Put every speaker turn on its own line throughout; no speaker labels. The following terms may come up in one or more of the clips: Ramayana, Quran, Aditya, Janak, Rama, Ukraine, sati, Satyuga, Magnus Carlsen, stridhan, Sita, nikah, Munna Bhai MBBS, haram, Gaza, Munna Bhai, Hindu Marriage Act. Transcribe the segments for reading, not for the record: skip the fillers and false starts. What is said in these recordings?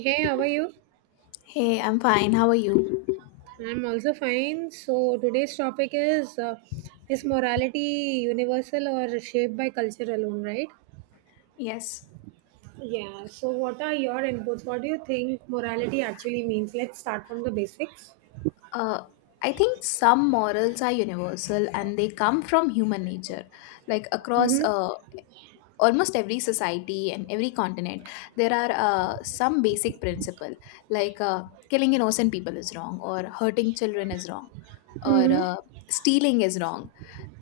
Hey, how are you?
Hey, I'm fine. How are you?
I'm also fine. So today's topic is morality universal or shaped by culture alone, right?
Yes.
Yeah. So what are your inputs? What do you think morality actually means? Let's start from the basics.
Uh, I think some morals are universal and they come from human nature. Like across
Mhm.
uh, almost every society and every continent, there are some basic principle like killing innocent people is wrong, or hurting children is wrong, or
Mhm.
stealing is wrong.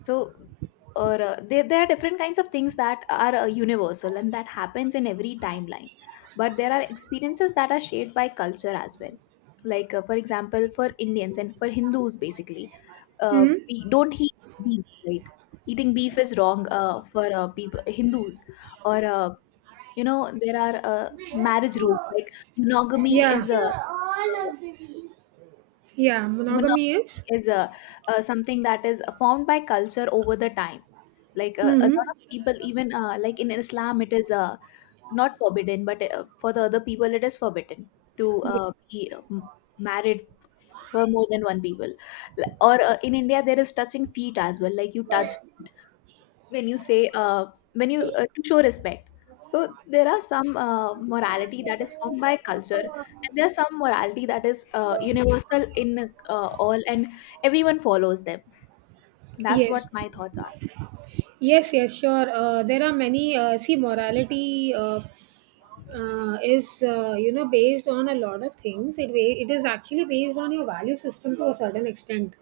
So, or there are different kinds of things that are universal and that happens in every timeline. But there are experiences that are shaped by culture as well. Like, for example, for Indians and for Hindus, basically,
Mhm.
we don't eat beef, right? Eating beef is wrong for Hindus. Or, there are marriage rules like monogamy
Yeah.
is a.
Yeah.
Monogamy
Monogamy is.
is a, something that is formed by culture over the time like a lot
Mhm.
of people even like in Islam it is not forbidden but for the other people it is forbidden to
Ye-
be married for more than one people. Or in India there is touching feet as well, like you touch when you say when you to show respect. So there are some morality that is formed by culture and there are some morality that is universal in all and everyone follows them. That's what
Yes.
my thoughts are.
Yes. Yes. Sure. There are many. See, morality. Is you know based on a lot of things it is actually based on your value system to a certain extent,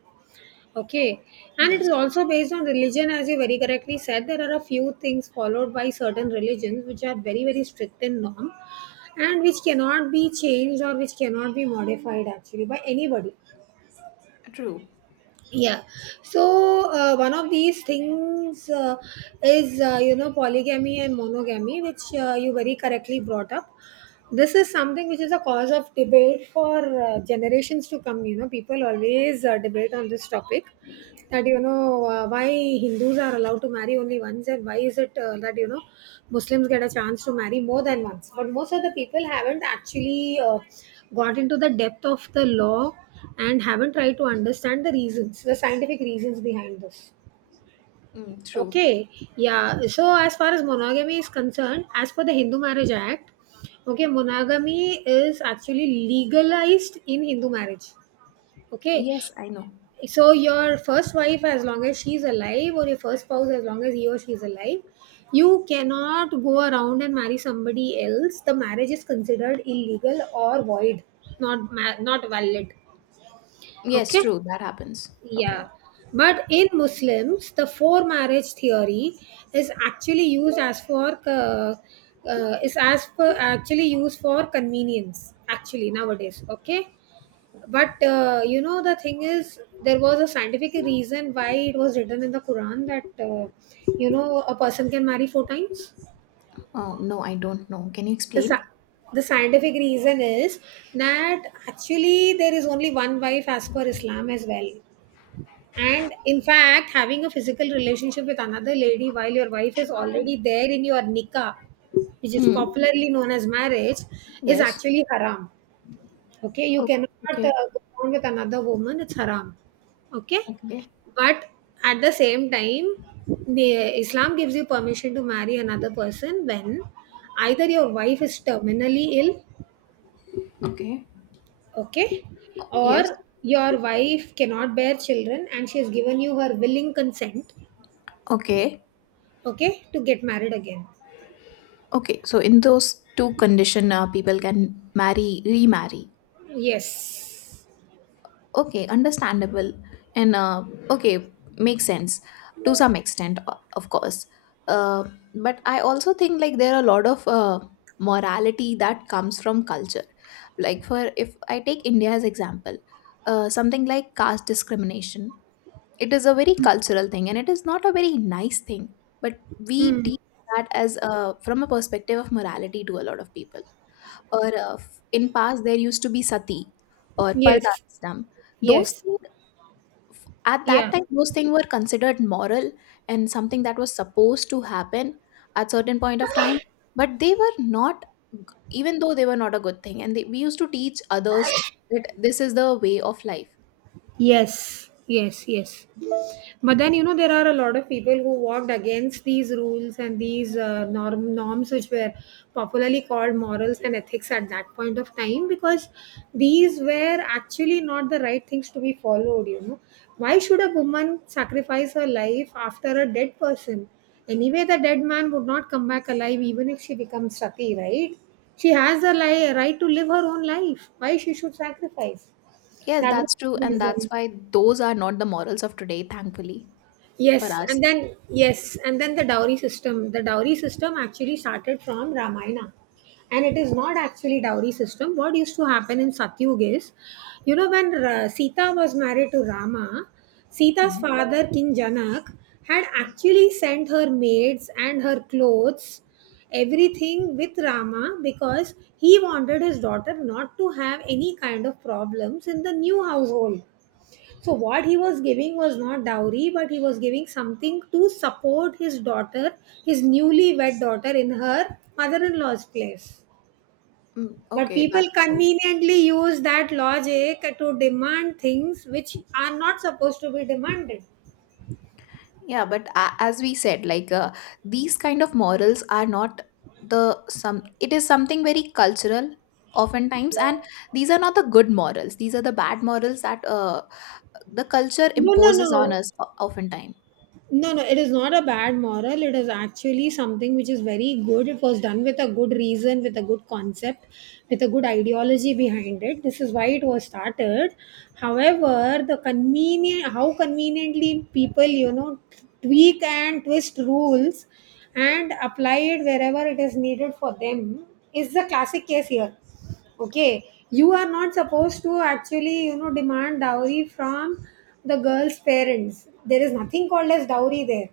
okay, and it
Yes,
is also based on religion. As you very correctly said, there are a few things followed by certain religions which are very, very strict in norm, and which cannot be changed or which cannot be modified actually by anybody.
true.
Yeah. So one of these things is, you know, polygamy and monogamy, which you very correctly brought up. This is something which is a cause of debate for generations to come. You know, people always debate on this topic, that, you know, why Hindus are allowed to marry only once, and why is it, that, you know, Muslims get a chance to marry more than once. But most of the people haven't actually got into the depth of the law, and haven't tried to understand the reasons, the scientific reasons behind this.
Mm, true.
Okay, yeah. So as far as monogamy is concerned, as per the Hindu Marriage Act, okay, monogamy is actually legalized in Hindu marriage. Okay,
Yes, I know.
so your first wife, as long as she's alive, or your first spouse, as long as he or she is alive, you cannot go around and marry somebody else. The marriage is considered illegal or void, not valid.
Yes,
Okay,
true. That happens. Okay.
yeah. But in Muslims, the four marriage theory is actually used as for is as per actually used for convenience actually nowadays. Okay, but you know, the thing is, there was a scientific reason why it was written in the Quran that, you know, a person can marry four times.
Oh, no, I don't know. Can you
The
explain?
sci- the scientific reason is that actually there is only one wife as per Islam as well. And in fact, having a physical relationship with another lady while your wife is already there in your nikah, which is
Hmm.
popularly known as marriage, is
Yes.
actually haram. Okay, you
Oh,
cannot
okay.
go on with another woman, it's haram. Okay,
Okay.
but at the same time, the Islam gives you permission to marry another person when either your wife is terminally ill,
Okay.
okay,
Yes.
or your wife cannot bear children and she has given you her willing consent,
Okay.
okay, to get married again.
Okay. So in those two condition, people can marry, remarry.
Yes.
Okay, understandable. And okay, makes sense to some extent, of course. Uh, but I also think like there are a lot of morality that comes from culture. Like for if I take India as example, something like caste discrimination, it is a very cultural thing and it is not a very nice thing. But we
Hmm.
teach that as from a perspective of morality to a lot of people. Or in past there used to be sati or parda
Yes.
system. Those
Yes.
things, at
Yeah.
that time, those things were considered moral and something that was supposed to happen at certain point of time, but they were not g- even though they were not a good thing and we used to teach others that this is the way of life.
Yes. Yes. Yes. But then, you know, there are a lot of people who walked against these rules and these norms, which were popularly called morals and ethics at that point of time, because these were actually not the right things to be followed. You know, why should a woman sacrifice her life after a dead person? Anyway, the dead man would not come back alive even if she becomes sati, right? She has right to live her own life. Why she should sacrifice?
Yes,
That was
that's true,
the
and that's
reason.
why those are not the morals of today, thankfully, for us.
Yes, and then the dowry system. The dowry system actually started from Ramayana. And it is not actually dowry system. What used to happen in Satyuga is, you know, when Sita was married to Rama, Sita's
Mhm.
father, King Janak, had actually sent her maids and her clothes, everything with Rama, because he wanted his daughter not to have any kind of problems in the new household. So what he was giving was not dowry, but he was giving something to support his daughter, his newlywed daughter, in her mother-in-law's place.
Mm,
But
okay,
people
that's true.
conveniently use that logic to demand things which are not supposed to be demanded.
Yeah, but as we said, like these kind of morals are not the some. It is something very cultural, oftentimes, and these are not the good morals. These are the bad morals that the culture
No, no,
imposes on
no.
us oftentimes.
No, no, it is not a bad moral. It is actually something which is very good. It was done with a good reason, with a good concept, with a good ideology behind it. This is why it was started. However, the convenient, how conveniently people, you know, tweak and twist rules and apply it wherever it is needed for them, is the classic case here. Okay, you are not supposed to actually, you know, demand dowry from the girl's parents. There is nothing called as dowry there.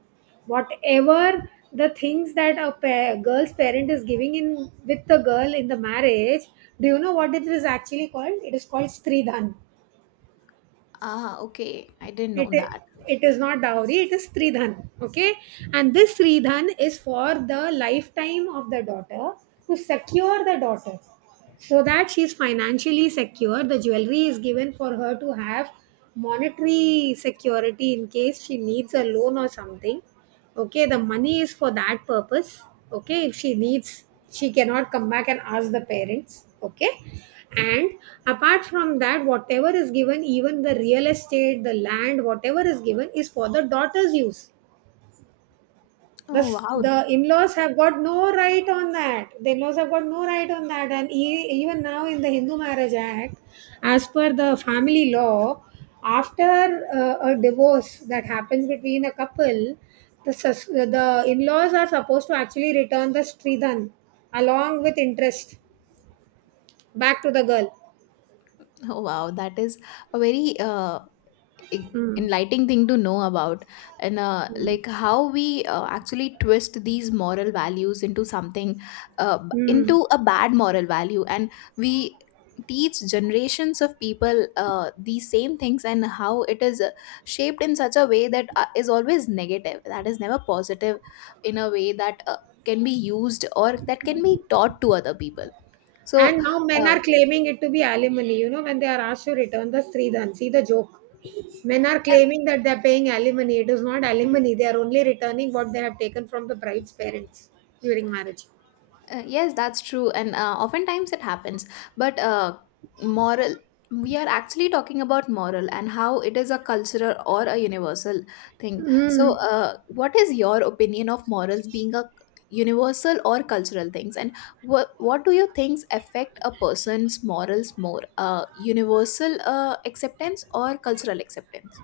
Whatever the things that girl's parent is giving in with the girl in the marriage, do you know what it is actually called? It is called stridhan.
Ah, okay, I didn't
It
know
is,
that.
it is not dowry, it is sridhan. Okay, and this sridhan is for the lifetime of the daughter, to secure the daughter, so that she is financially secure. The jewelry is given for her to have monetary security in case she needs a loan or something. Okay, the money is for that purpose. Okay, if she needs, she cannot come back and ask the parents. Okay. And apart from that, whatever is given, even the real estate, the land, whatever is given is for the daughter's use.
Oh wow.
The in-laws have got no right on that. The in-laws have got no right on that. And even now in the Hindu Marriage Act, as per the family law, after a divorce that happens between a couple, the in-laws are supposed to actually return the stridhan along with interest back to the girl.
Oh wow, that is a very e-
Hmm.
enlightening thing to know about. And
Hmm.
like how we actually twist these moral values into something
Hmm.
into a bad moral value, and we teach generations of people these same things, and how it is shaped in such a way that is always negative, that is never positive in a way that can be used or that can be taught to other people. So
And now men
uh,
are claiming it to be alimony. You know, when they are asked to return the Sridhan, see the joke. Men are claiming that they are paying alimony. It is not alimony. They are only returning what they have taken from the bride's parents during marriage.
uh, yes, that's true, and oftentimes it happens. But moral, we are actually talking about moral and how it is a cultural or a universal thing. So,
Mm.
what is your opinion of morals being a universal or cultural things, and what do you think affect a person's morals more, universal acceptance or cultural acceptance?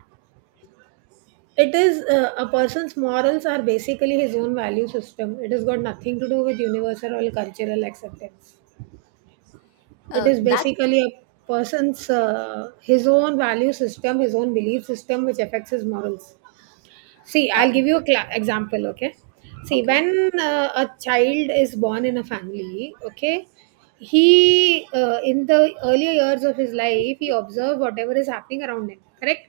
It is a person's morals are basically his own value system. It has got nothing to do with universal or cultural acceptance. It is
That
basically a person's his own value system, his own belief system, which affects his morals. See,
uh,
I'll give you a cla example, okay? See,
okay,
when a child is born in a family, okay, he, in the earlier years of his life, he observes whatever is happening around him, correct?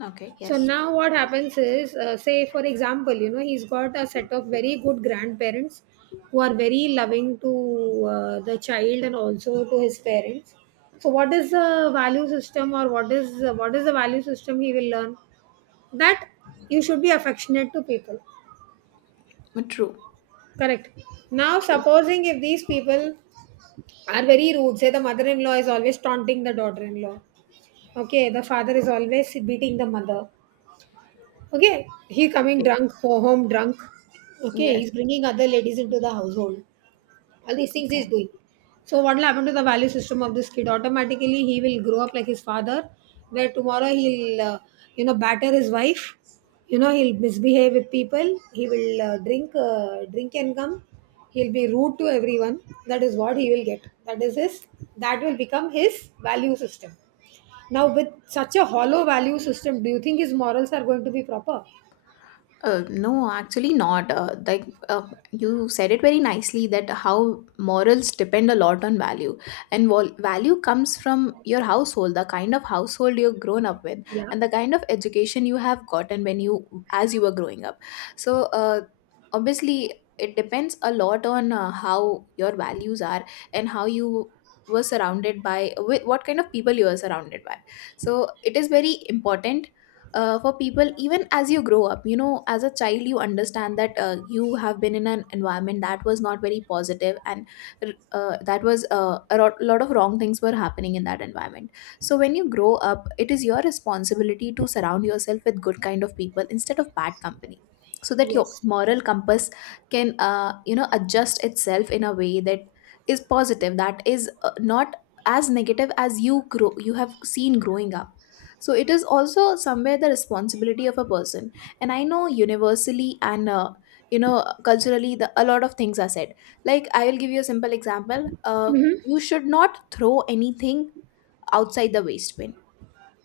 okay,
So
yes,
now what happens is, say, for example, you know, he's got a set of very good grandparents who are very loving to the child, and also to his parents. So what is the value system, or what is the value system he will learn? That you should be affectionate to people,
true,
correct? Now
true,
supposing if these people are very rude, say the mother-in-law is always taunting the daughter-in-law, okay, the father is always beating the mother, okay, he coming
okay,
home drunk, okay,
yes,
he's bringing other ladies into the household, all these things
okay.
he's doing. So what will happen to the value system of this kid? Automatically he will grow up like his father, where tomorrow he'll, you know, batter his wife, you know, he'll misbehave with people, he will drink and come, he'll be rude to everyone. That is what he will get, that is his, that will become his value system. Now with such a hollow value system, do you think his morals are going to be proper?
No, actually not. You said it very nicely that how morals depend a lot on value, and value comes from your household, the kind of household you have grown up with,
Yeah.
and the kind of education you have gotten when you as you were growing up. So obviously, it depends a lot on how your values are and how you were surrounded by, with what kind of people you are surrounded by. So it is very important for people. Even as you grow up, you know, as a child you understand that you have been in an environment that was not very positive, and that was a lot of wrong things were happening in that environment. So when you grow up, it is your responsibility to surround yourself with good kind of people instead of bad company, so that your
Yes,
moral compass can, you know, adjust itself in a way that is positive, that is not as negative as you grow, you have seen growing up. So it is also somewhere the responsibility of a person. And I know universally and you know culturally a lot of things are said. Like I will give you a simple example. You should not throw anything outside the waste bin.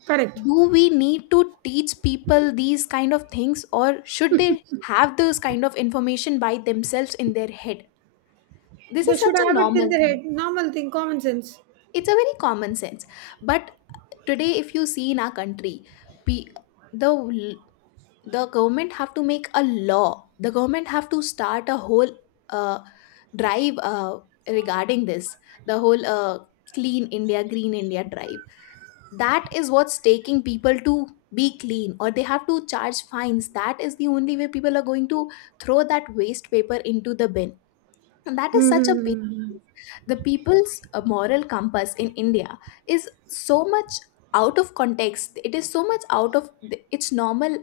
correct.
Do we need to teach people these kind of things, or should they have those kind of information by themselves in their head? This
They
is such
should
a
have it in
normal
their
thing.
head. Normal thing, common sense.
It's a very common sense. But today, if you see in our country, pe- the l- the government have to make a law, the government have to start a whole uh, drive regarding this, the whole Clean India Green India drive. That is what's taking people to be clean, or they have to charge fines. That is the only way people are going to throw that waste paper into the bin. And that is such a big,
Hmm.
the people's moral compass in India is so much out of context, it is so much out of its normal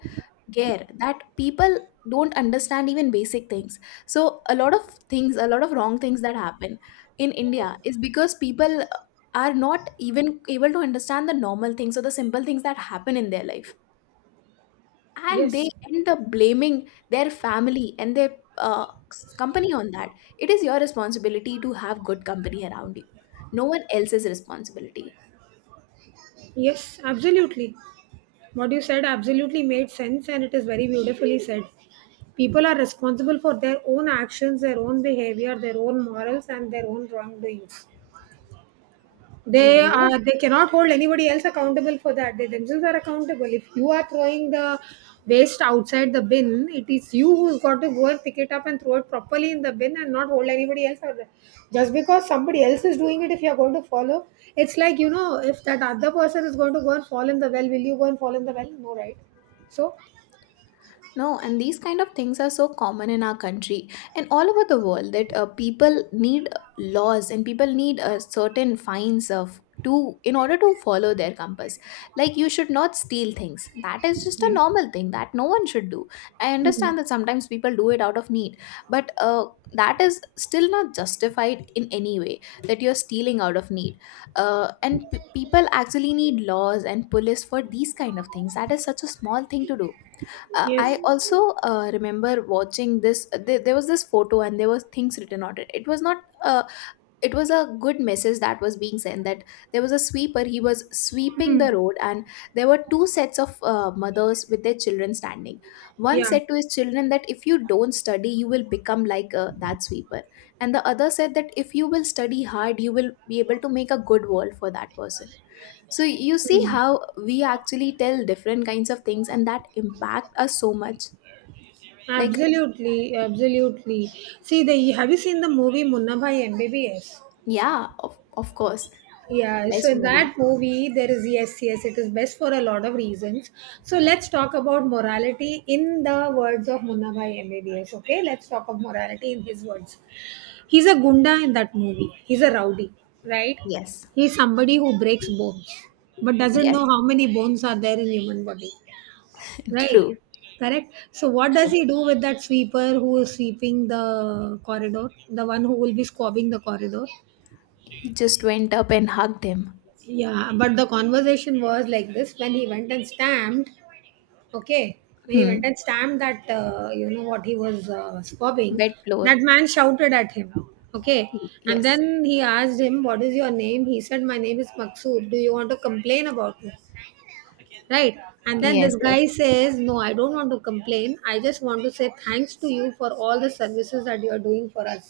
care that people don't understand even basic things. So a lot of things, a lot of wrong things that happen in India is because people are not even able to understand the normal things or the simple things that happen in their life, and
Yes,
they end up blaming their family and their uh, company on that. It is your responsibility to have good company around you. No one else's responsibility.
yes, absolutely. What you said absolutely made sense, and it is very beautifully said. People are responsible for their own actions, their own behavior, their own morals, and their own wrongdoings. They
Mm, yes.
are, they cannot hold anybody else accountable for that. They themselves are accountable. If you are throwing the waste outside the bin, it is you who's got to go and pick it up and throw it properly in the bin, and not hold anybody else out there. Just because somebody else is doing it, if you're going to follow, it's like, you know, if that other person is going to go and fall in the well, will you go and fall in the well? No, right? So,
No, and these kind of things are so common in our country and all over the world, that people need laws and people need certain fines of to in order to follow their compass. Like you should not steal things. That is just a
yeah.
normal thing that no one should do. I
Mm.
understand that sometimes people do it out of need, but that is still not justified in any way, that you're stealing out of need. And people actually need laws and police for these kind of things. That is such a small thing to do.
Yes,
I also remember watching this. There was this photo, and there were things written on it. It was not. Uh, it was a good message that was being sent. That there was a sweeper. He was sweeping the
mm.
road, and there were two sets of mothers with their children standing. One
Yeah.
said to his children that if you don't study, you will become like that sweeper, and the other said that if you will study hard, you will be able to make a good world for that person. So you see
Mm.
how we actually tell different kinds of things and that impact us so much. Like,
Absolutely, absolutely. See, the have you seen the movie Munna Bhai MBBS?
yeah, of course,
Yeah, so
best
in that
movie.
movie, there is, yes, yes, it is best for a lot of reasons. So let's talk about morality in the words of Munna Bhai MBBS. Okay, let's talk of morality in his words. He's a gunda in that movie. He's a rowdy, right?
Yes,
He's somebody who breaks bones, but doesn't know
yes,
how many bones are there in human body. Right.
true,
Correct. So what does
true.
he do with that sweeper who is sweeping the corridor? The one who will be squabbing the corridor?
He just went up and hugged him.
Yeah, but the conversation was like this when he went and stamped. Okay, when he went
Hmm.
and stamped that, what he was squabbing,
Wet
that
floor.
man shouted at him. Okay, and
Yes,
then he asked him, "What is your name?" He said, "My name is Maksud. Do you want to complain about it?" Right. And then this
yes,
guy
yes,
says, "No, I don't want to complain, I just want to say thanks to you for all the services that you are doing for us."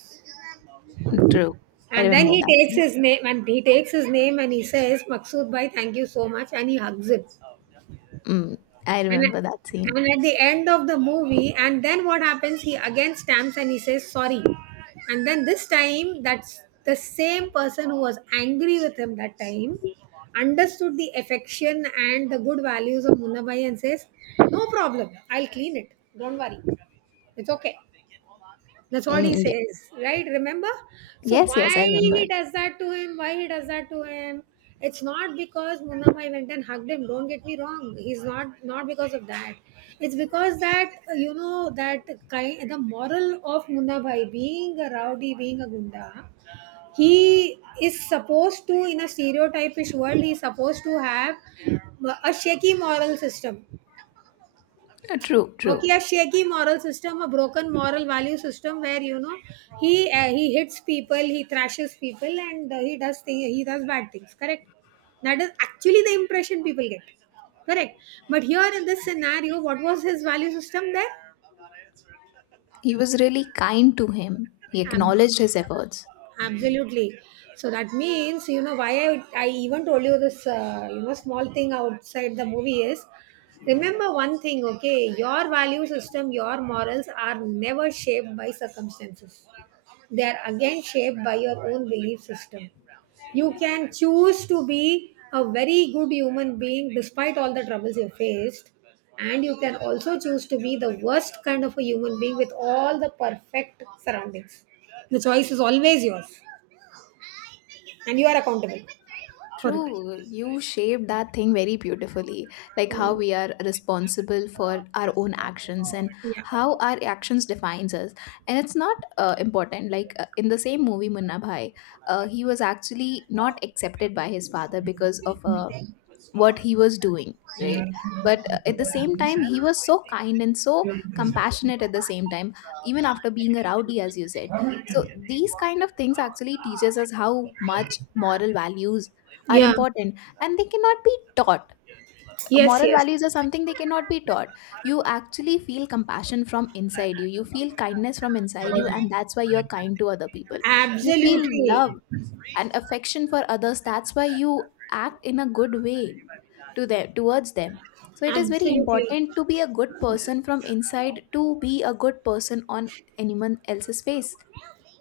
true. I
And then
remember
he
that
takes
scene.
his name, and he takes his name, and he says, "Maksud bhai, thank you so much," and he hugs him.
Mm, I
and
remember that
at,
scene.
and at the end of the movie, and then what happens? He again stamps and he says sorry. And then this time, that's the same person who was angry with him that time understood the affection and the good values of Munnabai and says, "No problem, I'll clean it. Don't worry. It's okay." That's what he
Mm, yeah.
says, right? Remember? So
Yes, yes,
why
I remember.
he does that to him? Why he does that to him? It's not because Munnamai went and hugged him. Don't get me wrong. He's not not because of that. It's because that that kind the moral of Munnabhai being a rowdy, being a gunda, he is supposed to in a stereotypish world. He's supposed to have a shaky moral system.
True, true.
Okay, a shaky moral system, a broken moral value system, where you know he hits people, he thrashes people, and he does thing, he does bad things. Correct. That is actually the impression people get. Correct. But here in this scenario, what was his value system
He was really kind to him. He
there?
acknowledged his efforts.
Absolutely. So that means, you know, I even told you this small thing outside the movie is, remember one thing, okay, your value system, your morals are never shaped by circumstances, they are again shaped by your own belief system. You can choose to be a very good human being despite all the troubles you faced, and you can also choose to be the worst kind of a human being with all the perfect surroundings. The choice is always yours, and you are accountable for it.
True, you shaped that thing very beautifully. Like how
Mm,
we are responsible for our own actions and
yeah.
how our actions defines us. And it's not important. Like in the same movie, Munna Bhai, he was actually not accepted by his father because of a what he was doing, right? But at the same time he was so kind and so compassionate at the same time, even after being a rowdy as you said. So these kind of things actually teaches us how much moral values are
Yeah.
important, and they cannot be taught.
Yes,
Moral
yes.
values are something they cannot be taught. You actually feel compassion from inside you feel kindness from inside you, and that's why you're kind to other people. You feel
Absolutely.
love and affection for others, that's why you act in a good way to them, towards them. So it is very
Absolutely.
important to be a good person from inside, to be a good person on anyone else's face.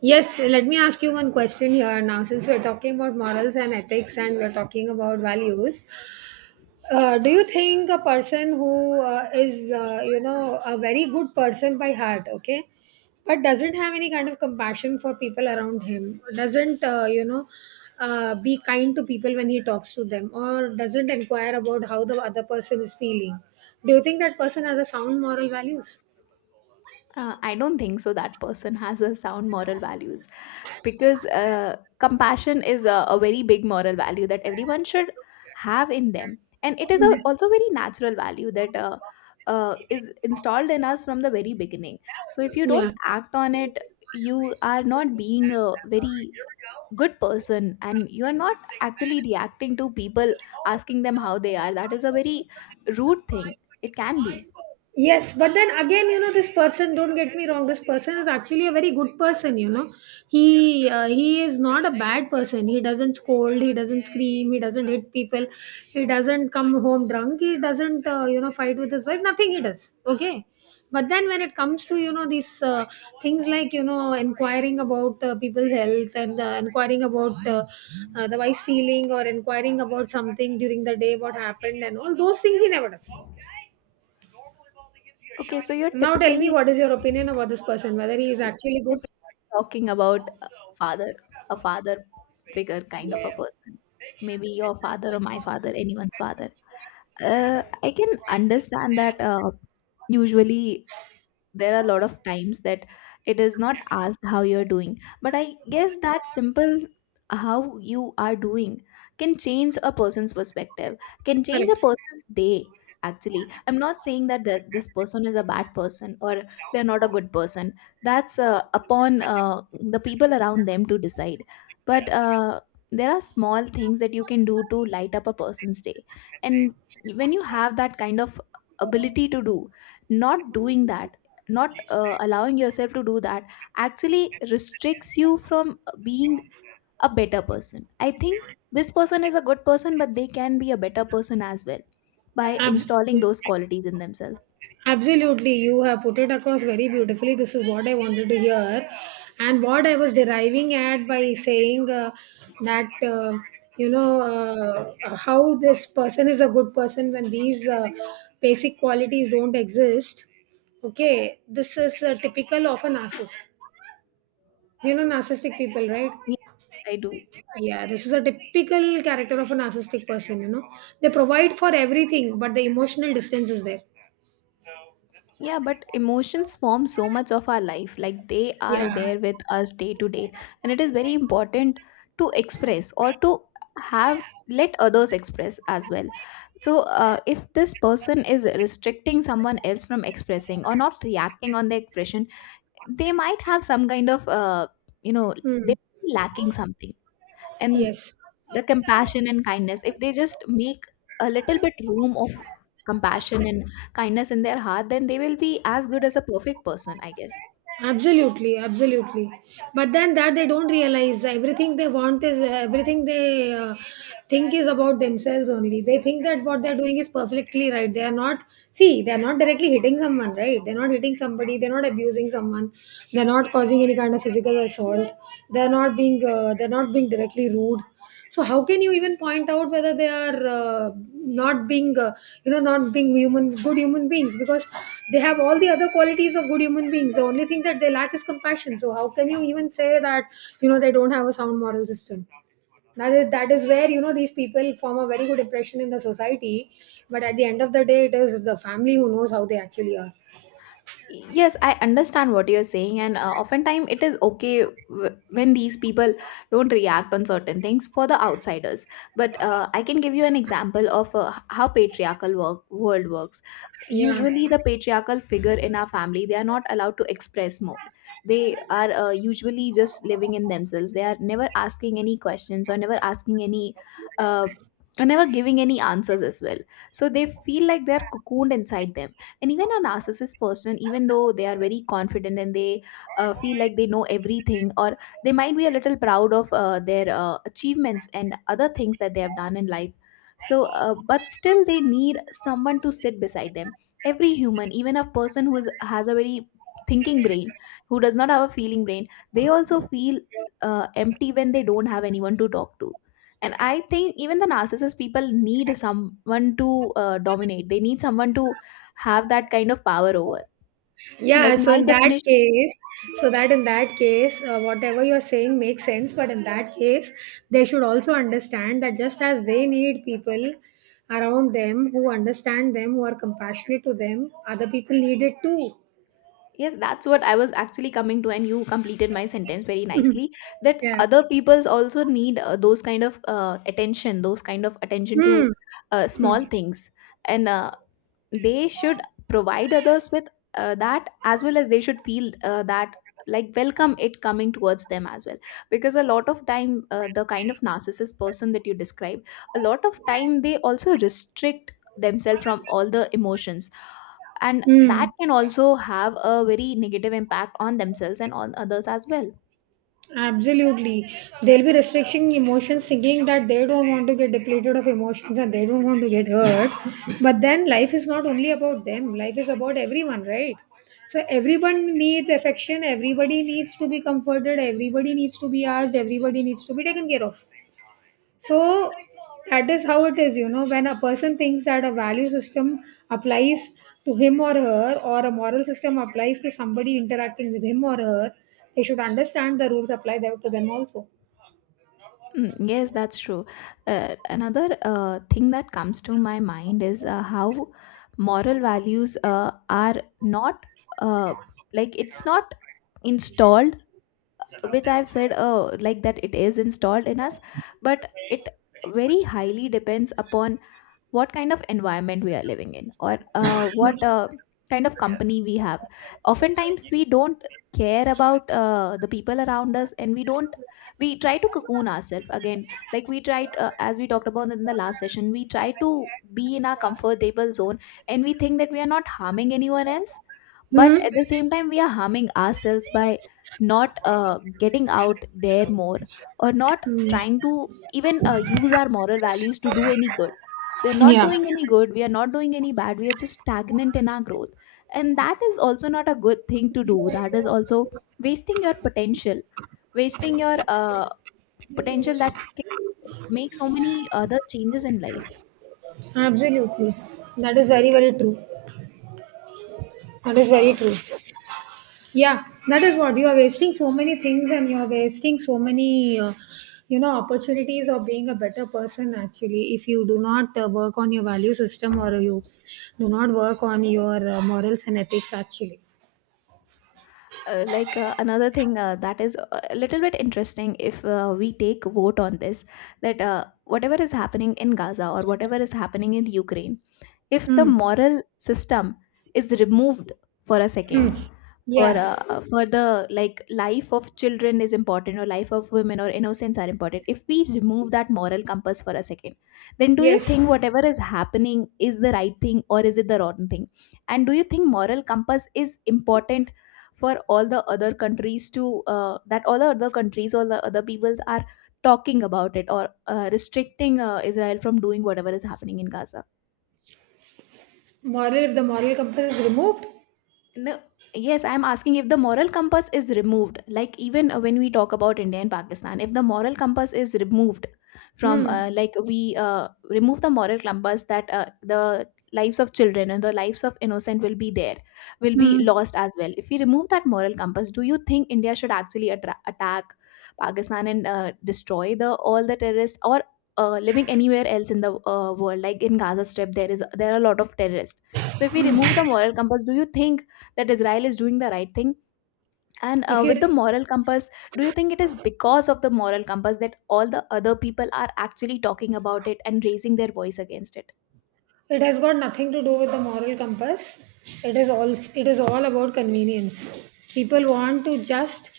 Yes, let me ask you one question here now. Since we're talking about morals and ethics and we're talking about values, do you think a person who is, a very good person by heart, okay, but doesn't have any kind of compassion for people around him, doesn't, be kind to people when he talks to them, or doesn't inquire about how the other person is feeling? Do you think that person has a sound moral values?
I don't think so that person has a sound moral values, because compassion is a very big moral value that everyone should have in them, and it is a, also very natural value that is installed in us from the very beginning. So if you
Yeah.
don't act on it, you are not being a very good person, and you are not actually reacting to people asking them how they are. That is a very rude thing. It can be.
Yes, but then again, you know, this person. Don't get me wrong. This person is actually a very good person. You know, he is not a bad person. He doesn't scold. He doesn't scream. He doesn't hit people. He doesn't come home drunk. He doesn't fight with his wife. Nothing he does. Okay, but then when it comes to, you know, these things like, you know, inquiring about people's health and inquiring about the wife's feeling, or inquiring about something during the day, what happened, and all those things, he never does.
Okay, so you're
Now tell me,
typically.
what is your opinion about this person, whether he is
If
actually good?
we're talking about father, a father figure kind of a person, maybe your father or my father, anyone's father. I can understand that usually there are a lot of times that it is not asked how you're doing, but I guess that simple how you are doing can change a person's perspective, can change a
Correct.
person's day. Actually, I'm not saying that this person is a bad person or they're not a good person. That's upon the people around them to decide. But there are small things that you can do to light up a person's day, and when you have that kind of ability to do, not doing that, not allowing yourself to do that, actually restricts you from being a better person. I think this person is a good person, but they can be a better person as well, by
Ab-
installing those qualities in themselves.
Absolutely, you have put it across very beautifully. This is what I wanted to hear, and what I was deriving at by saying that you know, how this person is a good person when these basic qualities don't exist. Okay, this is typical of a narcissist. You know, narcissistic people, right?
Yes, I do.
Yeah, this is a typical character of a narcissistic person, you know. They provide for everything, but the emotional distance is there.
Yeah, but emotions form so much of our life. Like they are
Yeah.
there with us day to day. And it is very important to express, or to have let others express as well. So, if this person is restricting someone else from expressing or not reacting on the expression, they might have some kind of, you know,
Hmm.
they lacking something. And
Yes.
the compassion and kindness, if they just make a little bit room of compassion and kindness in their heart, then they will be as good as a perfect person, I guess.
Absolutely, absolutely. But then that they don't realize everything they want is everything they think is about themselves only. They think that what they're doing is perfectly right. They are not, See, they're not directly hitting someone, right? They're not hitting somebody, they're not abusing someone, they're not causing any kind of physical assault, they're not being directly rude. So how can you even point out whether they are not being, you know, not being human good human beings, because they have all the other qualities of good human beings. The only thing that they lack is compassion, so how can you even say that, you know, they don't have a sound moral system? That is where, you know, these people form a very good impression in the society, but at the end of the day it is the family who knows how they actually are.
Yes, I understand what you're saying, and oftentimes it is okay when these people don't react on certain things for the outsiders. But I can give you an example of how patriarchal world works.
Yeah.
Usually the patriarchal figure in our family, they are not allowed to express more. They are usually just living in themselves. They are never asking any questions or never asking any uh, or never giving any answers as well. So they feel like they're cocooned inside them. And even a narcissist person, even though they are very confident and they feel like they know everything, or they might be a little proud of their achievements and other things that they have done in life. So but still they need someone to sit beside them. Every human, even a person who has a very thinking brain, who does not have a feeling brain, they also feel empty when they don't have anyone to talk to. And I think even the narcissist people need someone to dominate, they need someone to have that kind of power over. Like
Yeah, so
my
in that
definition,
case, so that in that case, whatever you're saying makes sense. But in that case, they should also understand that just as they need people around them who understand them, who are compassionate to them, other people need it too.
yes, that's what I was actually coming to, and you completed my sentence very nicely. That
Yeah.
other people's also need those kind of attention, those kind of attention
Hmm.
to small things, and they should provide others with that, as well as they should feel that, like welcome it coming towards them as well. Because a lot of time the kind of narcissist person that you describe, a lot of time they also restrict themselves from all the emotions, and
Hmm.
that can also have a very negative impact on themselves and on others as well.
Absolutely. They'll be restricting emotions, thinking that they don't want to get depleted of emotions and they don't want to get hurt. But then life is not only about them, life is about everyone, right? So everyone needs affection, everybody needs to be comforted, everybody needs to be asked, everybody needs to be taken care of. So that is how it is, you know, when a person thinks that a value system applies to him or her, or a moral system applies to somebody interacting with him or her, they should understand the rules apply there to them also.
Mm, yes, that's true. Another thing that comes to my mind is how moral values are not uh, like it's not installed, which I've said like that it is installed in us, but it very highly depends upon what kind of environment we are living in, or what kind of company we have. Oftentimes we don't care about the people around us, and we don't we try to cocoon ourselves again. Like we tried as we talked about in the last session, we try to be in our comfortable zone, and we think that we are not harming anyone else. But
Hmm.
at the same time we are harming ourselves by not getting out there more, or not
Hmm.
trying to even use our moral values to do any good. We are not
Yeah.
doing any good, we are not doing any bad, we are just stagnant in our growth. And that is also not a good thing to do. That is also wasting your potential, wasting your potential that can make so many other changes in life.
Absolutely. That is very, very true. That is very
uh,
true. Yeah, that is what you are wasting, so many things, and you are wasting so many, opportunities of being a better person, actually, if you do not work on your value system, or you do not work on your morals and ethics actually.
Another thing that is a little bit interesting, if we take vote on this, that whatever is happening in Gaza or whatever is happening in Ukraine, if the
Mm.
moral system is removed for a second,
Mm. Yeah,
for the like life of children is important, or life of women or innocence are important, if we remove that moral compass for a second, then do you
yes.
think whatever is happening is the right thing or is it the wrong thing? And do you think moral compass is important for all the other countries to that all the other countries, all the other peoples are talking about it, or restricting Israel from doing whatever is happening in Gaza?
Moral, if the moral compass is removed,
No, yes, I'm asking, if the moral compass is removed, like even when we talk about India and Pakistan, if the moral compass is removed from,
mm.
like we remove the moral compass, that the lives of children and the lives of innocent will be there, will be
Mm.
lost as well. If we remove that moral compass, do you think India should actually attack Pakistan and destroy the all the terrorists, or living anywhere else in the world, like in Gaza Strip, there is there are a lot of terrorists. So if we remove the moral compass, do you think that Israel is doing the right thing? And
If you—
with the moral compass, do you think it is because of the moral compass that all the other people are actually talking about it and raising their voice against it?
it has got nothing to do with the moral compass. It is all about convenience. People want to just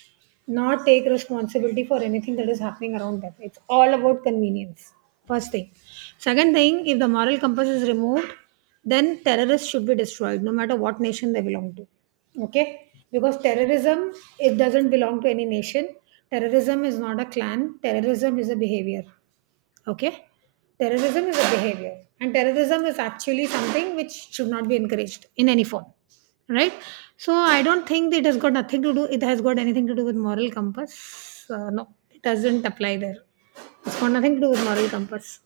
not take responsibility for anything that is happening around them. It's all about convenience. First thing. Second thing, if the moral compass is removed, then terrorists should be destroyed no matter what nation they belong to. Okay, because terrorism, it doesn't belong to any nation. Terrorism is not a clan, terrorism is a behavior. Okay? Terrorism is a behavior, and terrorism is actually something which should not be encouraged in any form, right? So I don't think it has got nothing to do. It has got anything to do with moral compass. No, it doesn't apply there. It's got nothing to do with moral compass.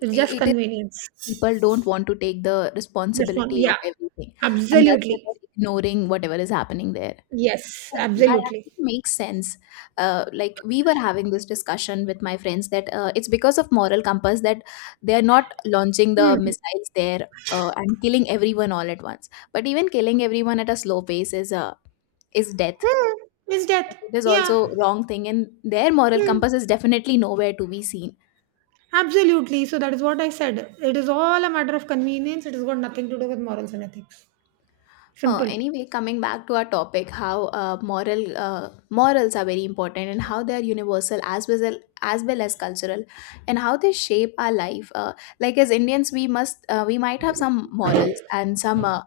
It's just
It is,
convenience.
people don't want to take the
Just one,
responsibility of
yeah,
everything, and that's why
absolutely.
they're ignoring whatever is happening there.
Yes,
Yeah, that
absolutely.
actually makes sense. Like we were having this discussion with my friends that it's because of moral compass that they are not launching the
Hmm.
missiles there and killing everyone all at once. But even killing everyone at a slow pace is death.
Hmm. Is death?
Like, it is
Yeah.
also wrong thing, and their moral
Hmm.
compass is definitely nowhere to be seen.
Absolutely. So that is what I said. It is all a matter of convenience. It has got nothing to do with morals and ethics. Simple.
Anyway, coming back to our topic, how morals are very important, and how they are universal as well as cultural, and how they shape our life. Like as Indians, we must we might have some morals and some uh,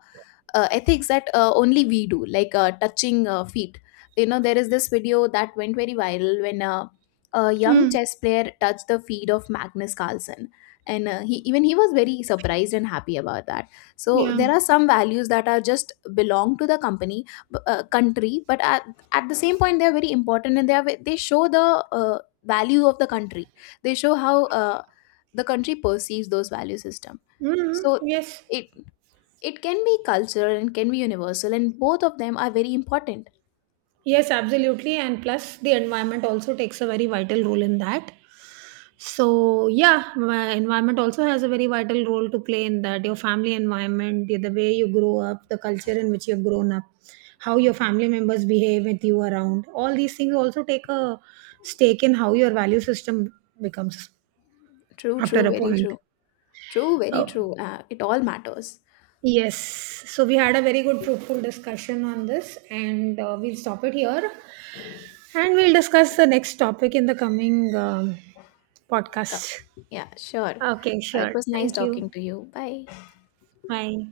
uh, ethics that only we do, like touching feet. You know, there is this video that went very viral when a young
Mm.
chess player touched the feet of Magnus Carlsen, and he even he was very surprised and happy about that. So
Yeah.
there are some values that are just belong to the company, country, but at the same point they are very important, and they show the value of the country. They show how the country perceives those value system.
Mm.
So
Yes.
it it can be cultural and can be universal, and both of them are very important.
Yes, absolutely. And plus, the environment also takes a very vital role in that. So yeah, my environment also has a very vital role to play in that. Your family environment, the way you grow up, the culture in which you've grown up, how your family members behave with you around. All these things also take a stake in how your value system becomes.
True,
After
true,
a
very
point.
true. True, very
Oh,
true. It all matters.
yes. So we had a very good, fruitful discussion on this, and we'll stop it here. And we'll discuss the next topic in the coming
Co-
podcast.
yeah, sure.
Okay,
It
sure.
was nice
Thank
talking
you.
to you, bye.
Bye.